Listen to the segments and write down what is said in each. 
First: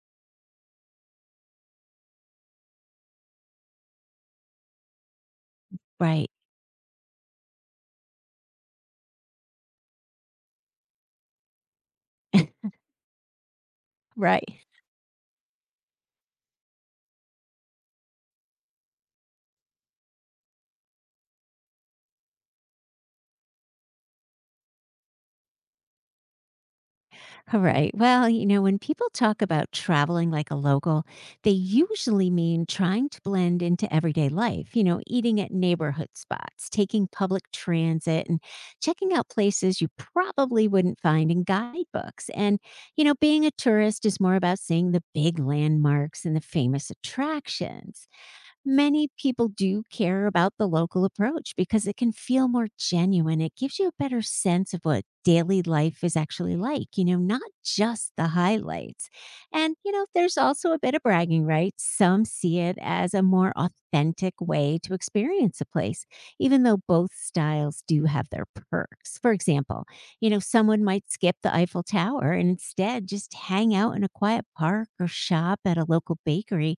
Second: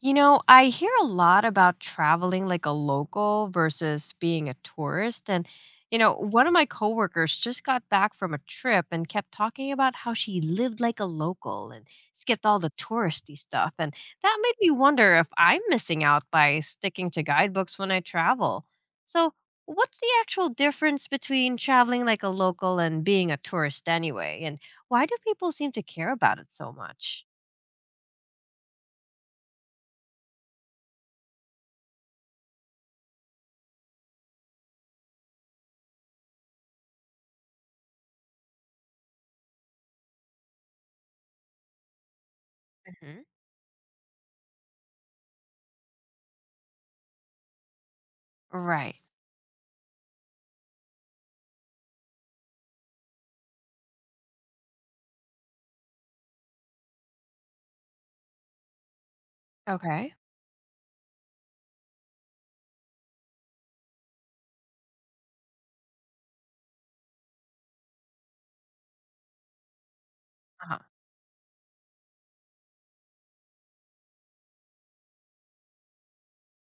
I hear a lot about traveling like a local versus being a tourist. And Right. one of my coworkers just got back from a trip and kept talking about how she lived like a local and skipped all the touristy stuff. And that made Right. me wonder if I'm missing out by sticking to guidebooks when I travel. So, what's the actual difference between traveling like a local and being a tourist anyway? And why do people seem to care about it so much? All right. Well, you know, when people talk about traveling like a local, they usually mean trying to blend into everyday life, you know, eating at neighborhood spots, taking public transit, and checking out places you probably wouldn't find in guidebooks. And, you know, Hmm. being a tourist is more about seeing the big landmarks and the famous attractions. Right. Many people do care about the local approach because it can feel more genuine. It gives you a better sense of what daily life is actually like, you know, not just the highlights. And, you know, Okay. there's also a bit of bragging, right? Some see it as a more authentic way to experience a place, even though both styles do have their perks. For example, you know, Uh-huh. someone might skip the Eiffel Tower and instead just hang out in a quiet park or shop at a local bakery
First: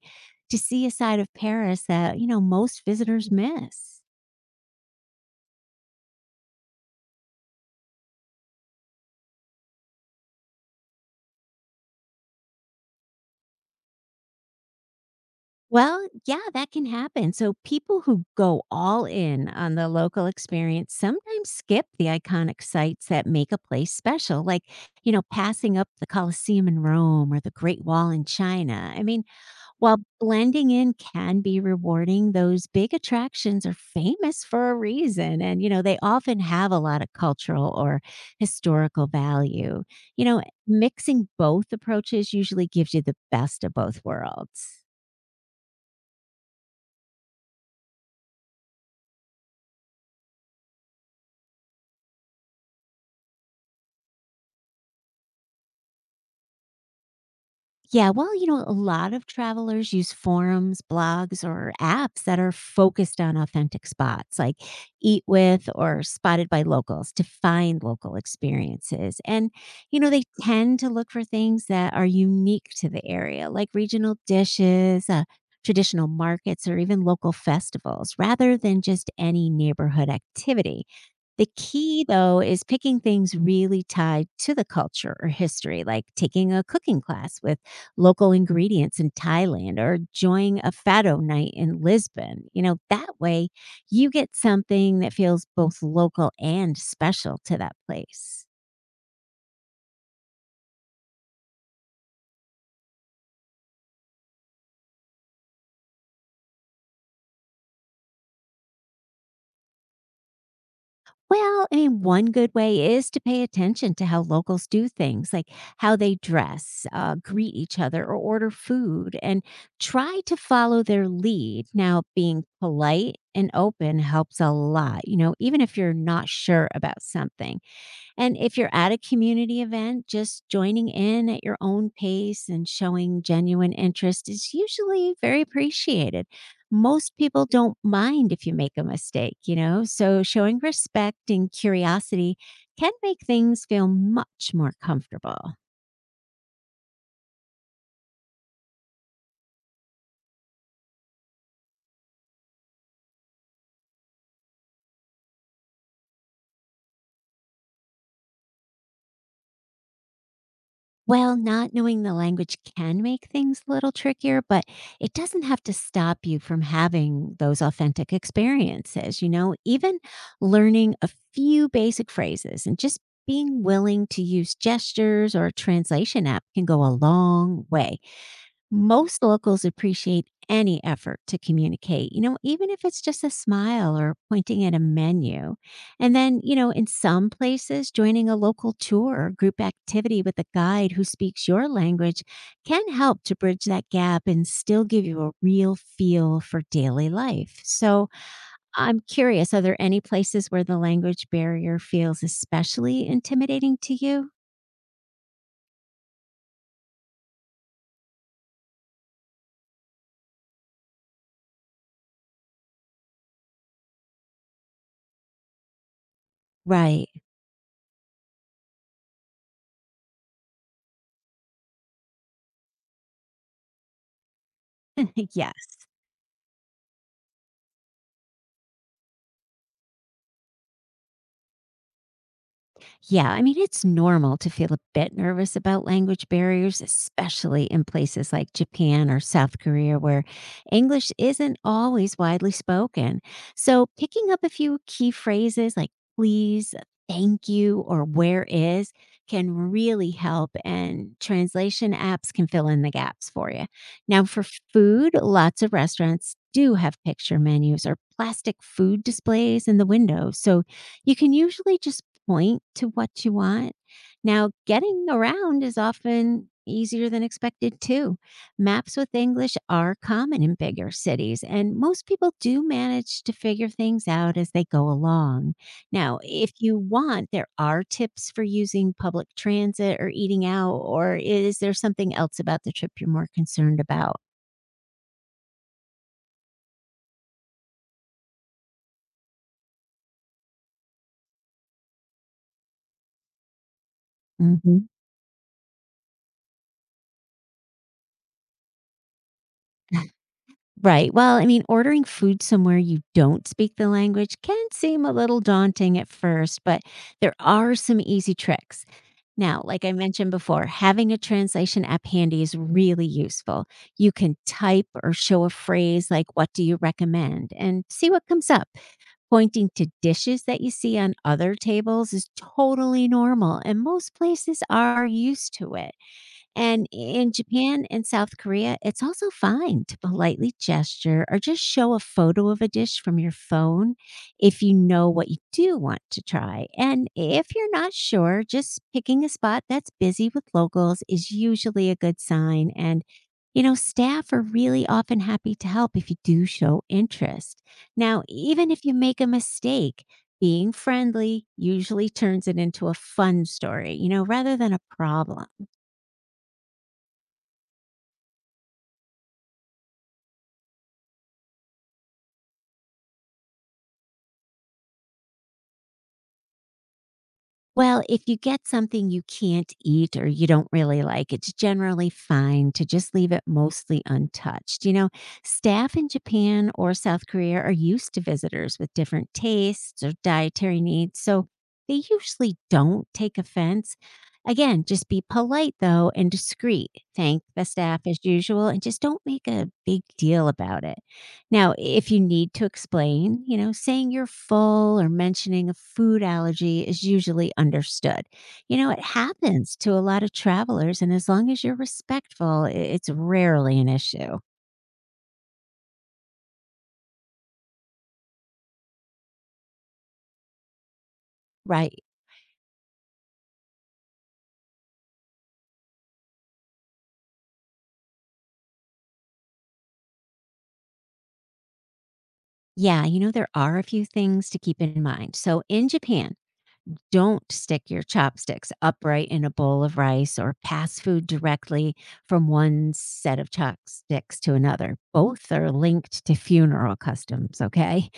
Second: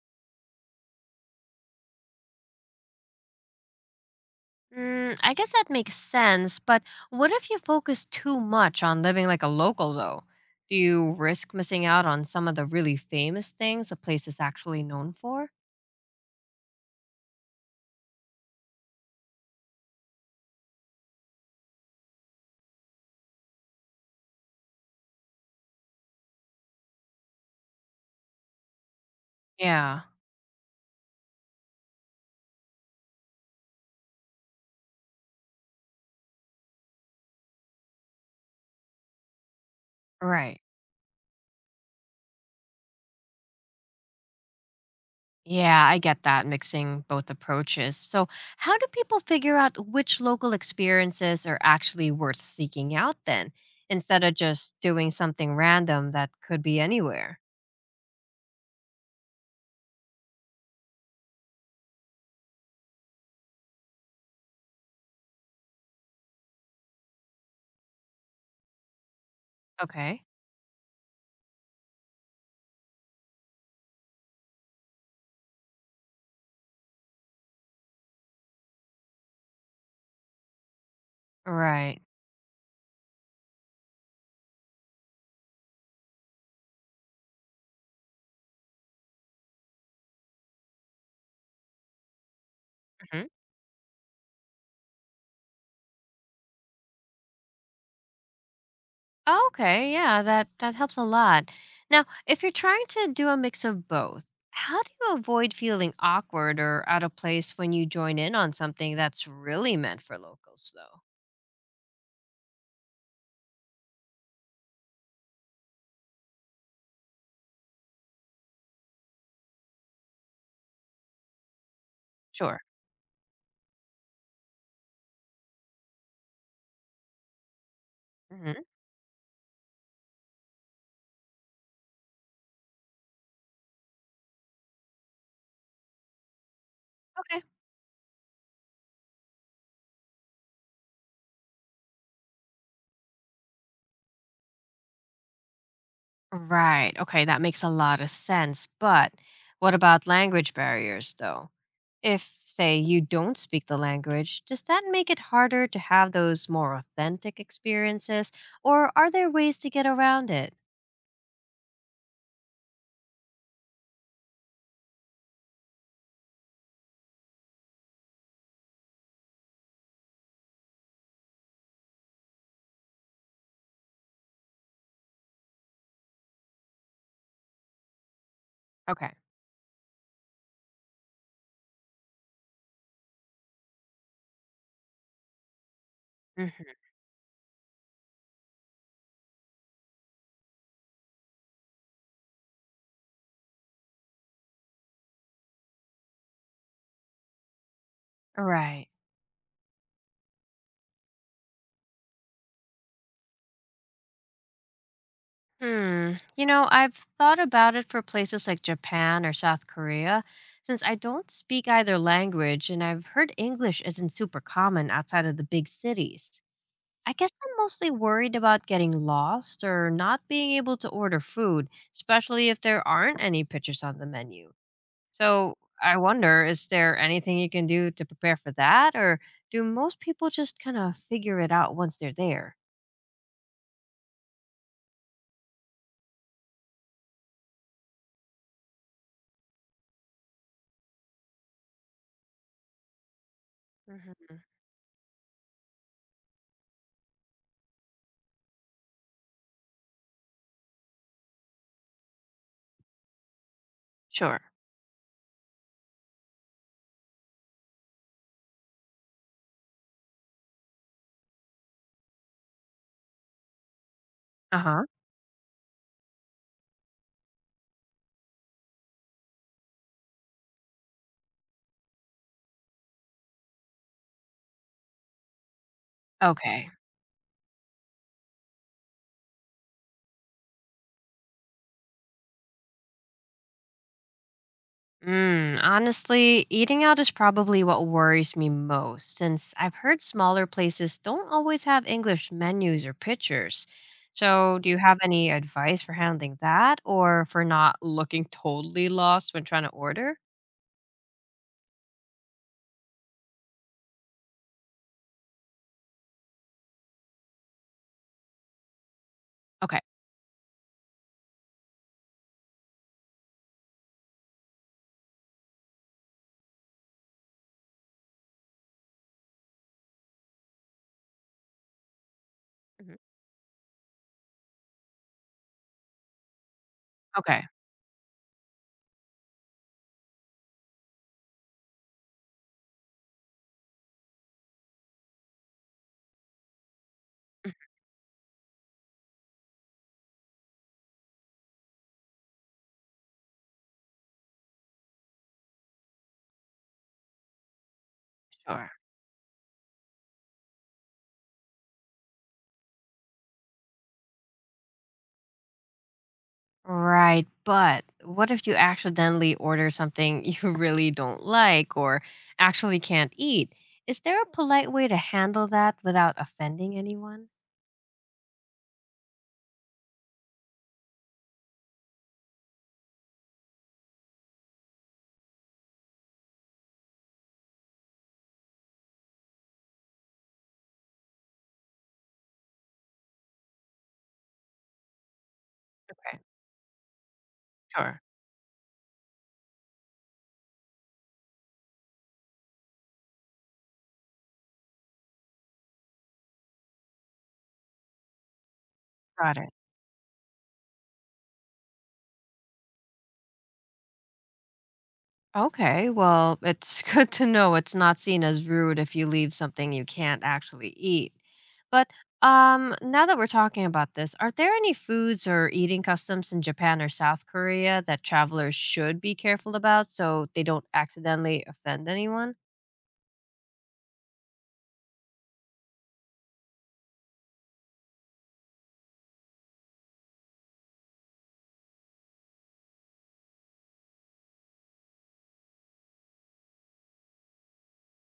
to see a side of Paris that, you know, most visitors miss. I guess that makes sense, but what if you focus too much on living like a local, though? Do you risk missing out on some of the really famous things a place is actually known for? Well, yeah, that can happen. So people who go all in on the local experience sometimes skip the iconic sites that make a place special, like, you know, passing up the Colosseum in Rome or the Great Wall in China. I mean, while Yeah, blending in can be rewarding, those big attractions are famous for a reason. And, you know, they often have a lot of cultural or historical value. You know, right. mixing both approaches usually gives you the best of both worlds. Yeah, I get that mixing both approaches. So, how do people figure out which local experiences are actually worth seeking out then, instead of just doing something random that could be anywhere? Yeah, well, you know, a lot of travelers use forums, blogs, or apps that are focused on authentic spots like Eat With or Spotted by Locals to find local experiences. And, you know, Okay, they tend to look for things that are unique to the area, like regional dishes, traditional markets, or even local festivals, rather than just any neighborhood activity. The right. key, though, is picking things really tied to the culture or history, like taking a cooking class with local ingredients in Thailand or join a fado night in Lisbon. You know, that way you get something that feels both local and special to that place. Oh, okay, yeah, that helps a lot. Now, if you're trying to do a mix of both, how do you avoid feeling awkward or out of place when you join in on something that's really meant for locals, though? Well, I mean, one good way is to pay attention to how locals do things, like how they dress, greet each other, or order food, and try to follow their lead. Now, being Sure. polite and open helps a lot, you know, even if you're not sure about something. And if Hmm. you're at a community event, just joining in at your own pace and showing genuine interest is usually very appreciated. Most Okay. people don't mind if you make a mistake, you know? So showing respect and curiosity can make things feel much more comfortable. Right. Okay, that makes a lot of sense. But what about language barriers, though? If, say, you don't speak the language, does that make it harder to have those more authentic experiences, or are there ways to get around it? Well, not knowing the language can make things a little trickier, but it doesn't have to stop you from having those authentic experiences. You know, even learning a few basic phrases and just being willing to use gestures or a translation app can go a long way. Okay. Most locals appreciate any effort to communicate, you know, even if it's just a smile or pointing at a menu. And then, you know, Hmm. in some places, joining a local tour or group activity with a guide who speaks your language can help to bridge that gap and still give you a real feel for daily life. So Right. I'm curious, are there any places where the language barrier feels especially intimidating to you? Hmm. I've thought about it for places like Japan or South Korea, since I don't speak either language and I've heard English isn't super common outside of the big cities. Right. I guess I'm mostly worried about getting lost or not being able to order food, especially if there aren't any pictures on the menu. Yeah. So I wonder, is there anything you can do to prepare for that, or do most people just kind of figure it out once they're there? Yeah, I mean, it's normal to feel a bit nervous about language barriers, especially in places like Japan or South Korea, where English isn't always widely spoken. So, picking Hmm. up a few key phrases like please, thank you, or where is can really help, and translation apps can fill in the gaps for you. Now, Sure. for food, lots of restaurants do have picture menus or plastic food displays in the window. So, you can usually just point to what you want. Now, Uh huh. getting around is often easier than expected, too. Maps with English are common in bigger cities, and most people do manage to figure things out as they go along. Now, if Okay. you want, there are tips for using public transit or eating out, or is there something else about the trip you're more concerned about? Honestly, eating out is probably what worries me most since I've heard smaller places don't always have English menus or pictures. So, do you Hmm. have any advice for handling that or for not looking totally lost when trying to order? Right. Well, I mean, ordering food somewhere you don't speak the language can seem a little daunting at first, but there are some easy tricks. Now, Okay. like I mentioned before, having a translation app handy is really useful. You can type or show a phrase like, "What do you recommend?" and see what comes up. Pointing to dishes that you see on other tables is Hmm. totally normal, and most places are used to it. And in Okay. Japan and South Korea, it's also fine to politely gesture or just show a photo of a dish from your phone if you know what you do want to try. And if you're not sure, just picking a spot that's busy with locals is usually a good sign. And, you know, staff are really often happy to help if you do show interest. Now, Sure. even if you make a mistake, being friendly usually turns it into a fun story, you know, rather than a problem. Right, but what if you accidentally order something you really don't like or actually can't eat? Is there a polite way to handle that without offending anyone? Well, if you get something you can't eat or you don't really like, it's generally fine to just leave it mostly untouched. You know, staff in Japan or South Korea are used to visitors with different tastes or dietary needs, so they usually don't take offense. Again, just be polite though Okay. and discreet. Thank the Sure. staff as usual and just don't make a big deal about it. Now, if you need to explain, you know, saying you're full or mentioning a food allergy is usually understood. You know, it Got it. happens to a lot of travelers, and as long as you're respectful, it's rarely an issue. Okay, well, it's good to know it's not seen as rude if you leave something you can't actually eat. But Right. Now that we're talking about this, are there any foods or eating customs in Japan or South Korea that travelers should be careful about so they don't accidentally offend anyone? Yeah. You know, there are a few things to keep in mind. So in Japan, don't stick your chopsticks upright in a bowl of rice or pass food directly from one set of chopsticks to another. Both are linked to funeral customs, okay?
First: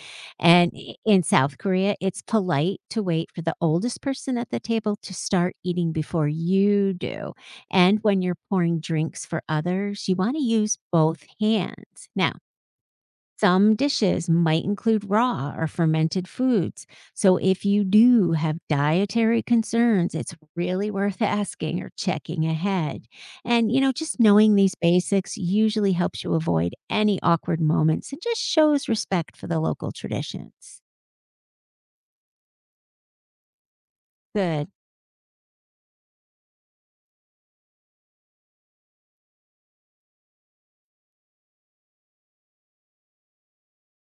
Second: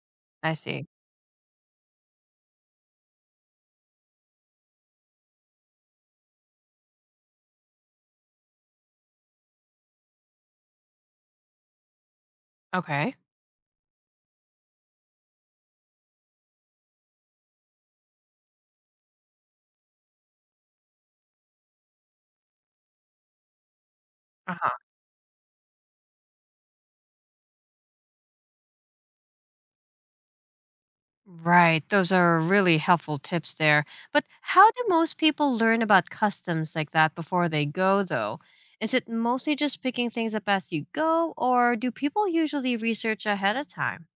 I And see. In South Korea, it's polite to wait for the oldest person at the table to start eating before you do. And when you're pouring drinks for others, you want to use both hands. Now, Okay. some dishes might include raw or fermented foods. So if you do have dietary concerns, it's really worth asking or checking ahead. And, you know, just Uh knowing these huh. basics usually helps you avoid any awkward moments and just shows respect for the local traditions. Right. Those are really helpful tips there. But Good. how do most people learn about customs like that before they go, though? Is it mostly just picking things up as you go, or do people usually research ahead of time?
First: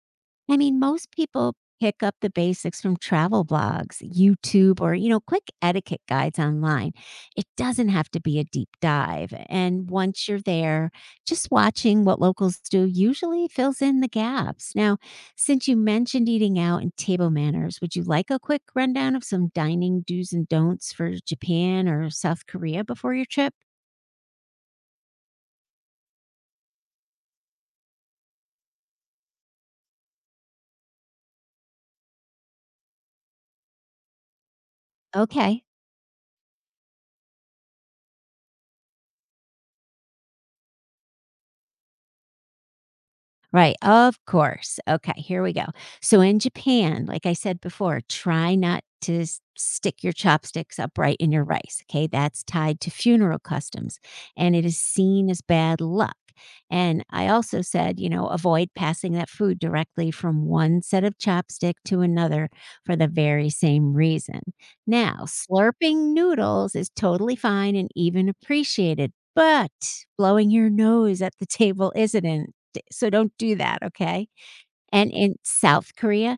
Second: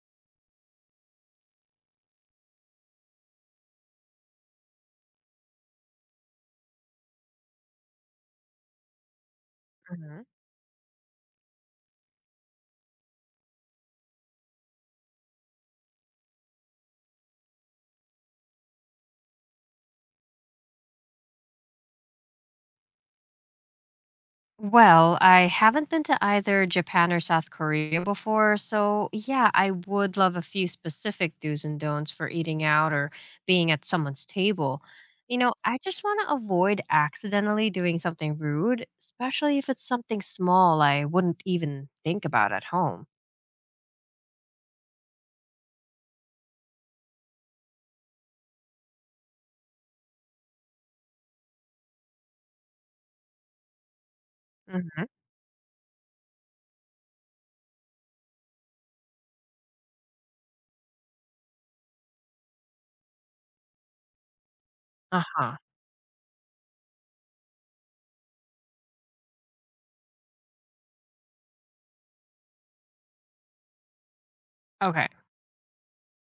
I mean, most people pick up the basics from travel blogs, YouTube, or, you know, quick etiquette guides online. It doesn't have to be a deep dive. And once you're there, just watching what locals do usually fills in the gaps. Now, since you mentioned eating out and table manners, would you like a quick rundown of some dining do's and don'ts for Japan or South Korea before your trip? Well, I haven't been to either Japan or South Korea before, so yeah, I would love a few specific do's and don'ts for eating out or being at someone's table. Okay. I just want to avoid accidentally doing something rude, especially if it's something small I wouldn't even think about at home. Right, of course. Okay, here we go. So in Japan, like I said before, try not to stick your chopsticks upright in your rice. Okay, that's tied to funeral customs and it is Hmm. seen as bad luck. And I also said, you know, avoid passing that food directly from one set of chopstick to another for the very same reason. Now, Uh huh. slurping noodles is totally fine and even appreciated, but blowing your nose at the table isn't. So don't do that, okay? Okay. And in South Korea,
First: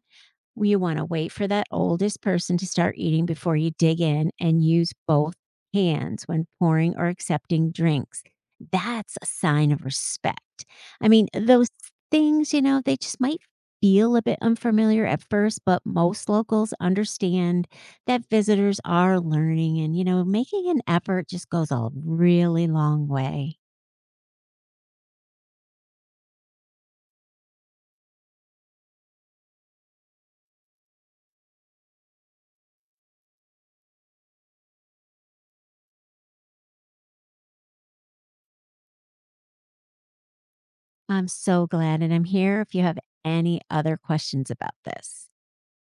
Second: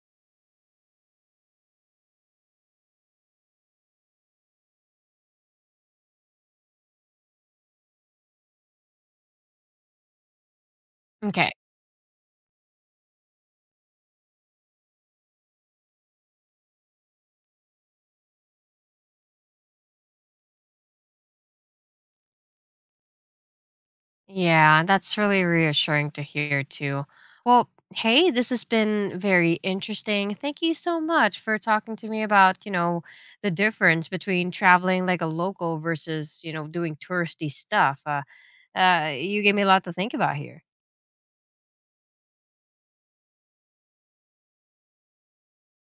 you want to wait for that oldest person to start eating before you dig in and use both hands when pouring or accepting drinks. That's a sign of respect. I mean, Okay. those things, you know, they just might feel a bit unfamiliar at first, but most locals understand that visitors are learning and, you know, making an effort just goes a really long way. Yeah, that's really reassuring to hear too. Well, hey, this has been very interesting. Thank you so much for talking to me about, the difference between traveling like a local versus, doing touristy stuff. You gave me a lot to think about here. I'm so glad, and I'm here if you have any other questions about this.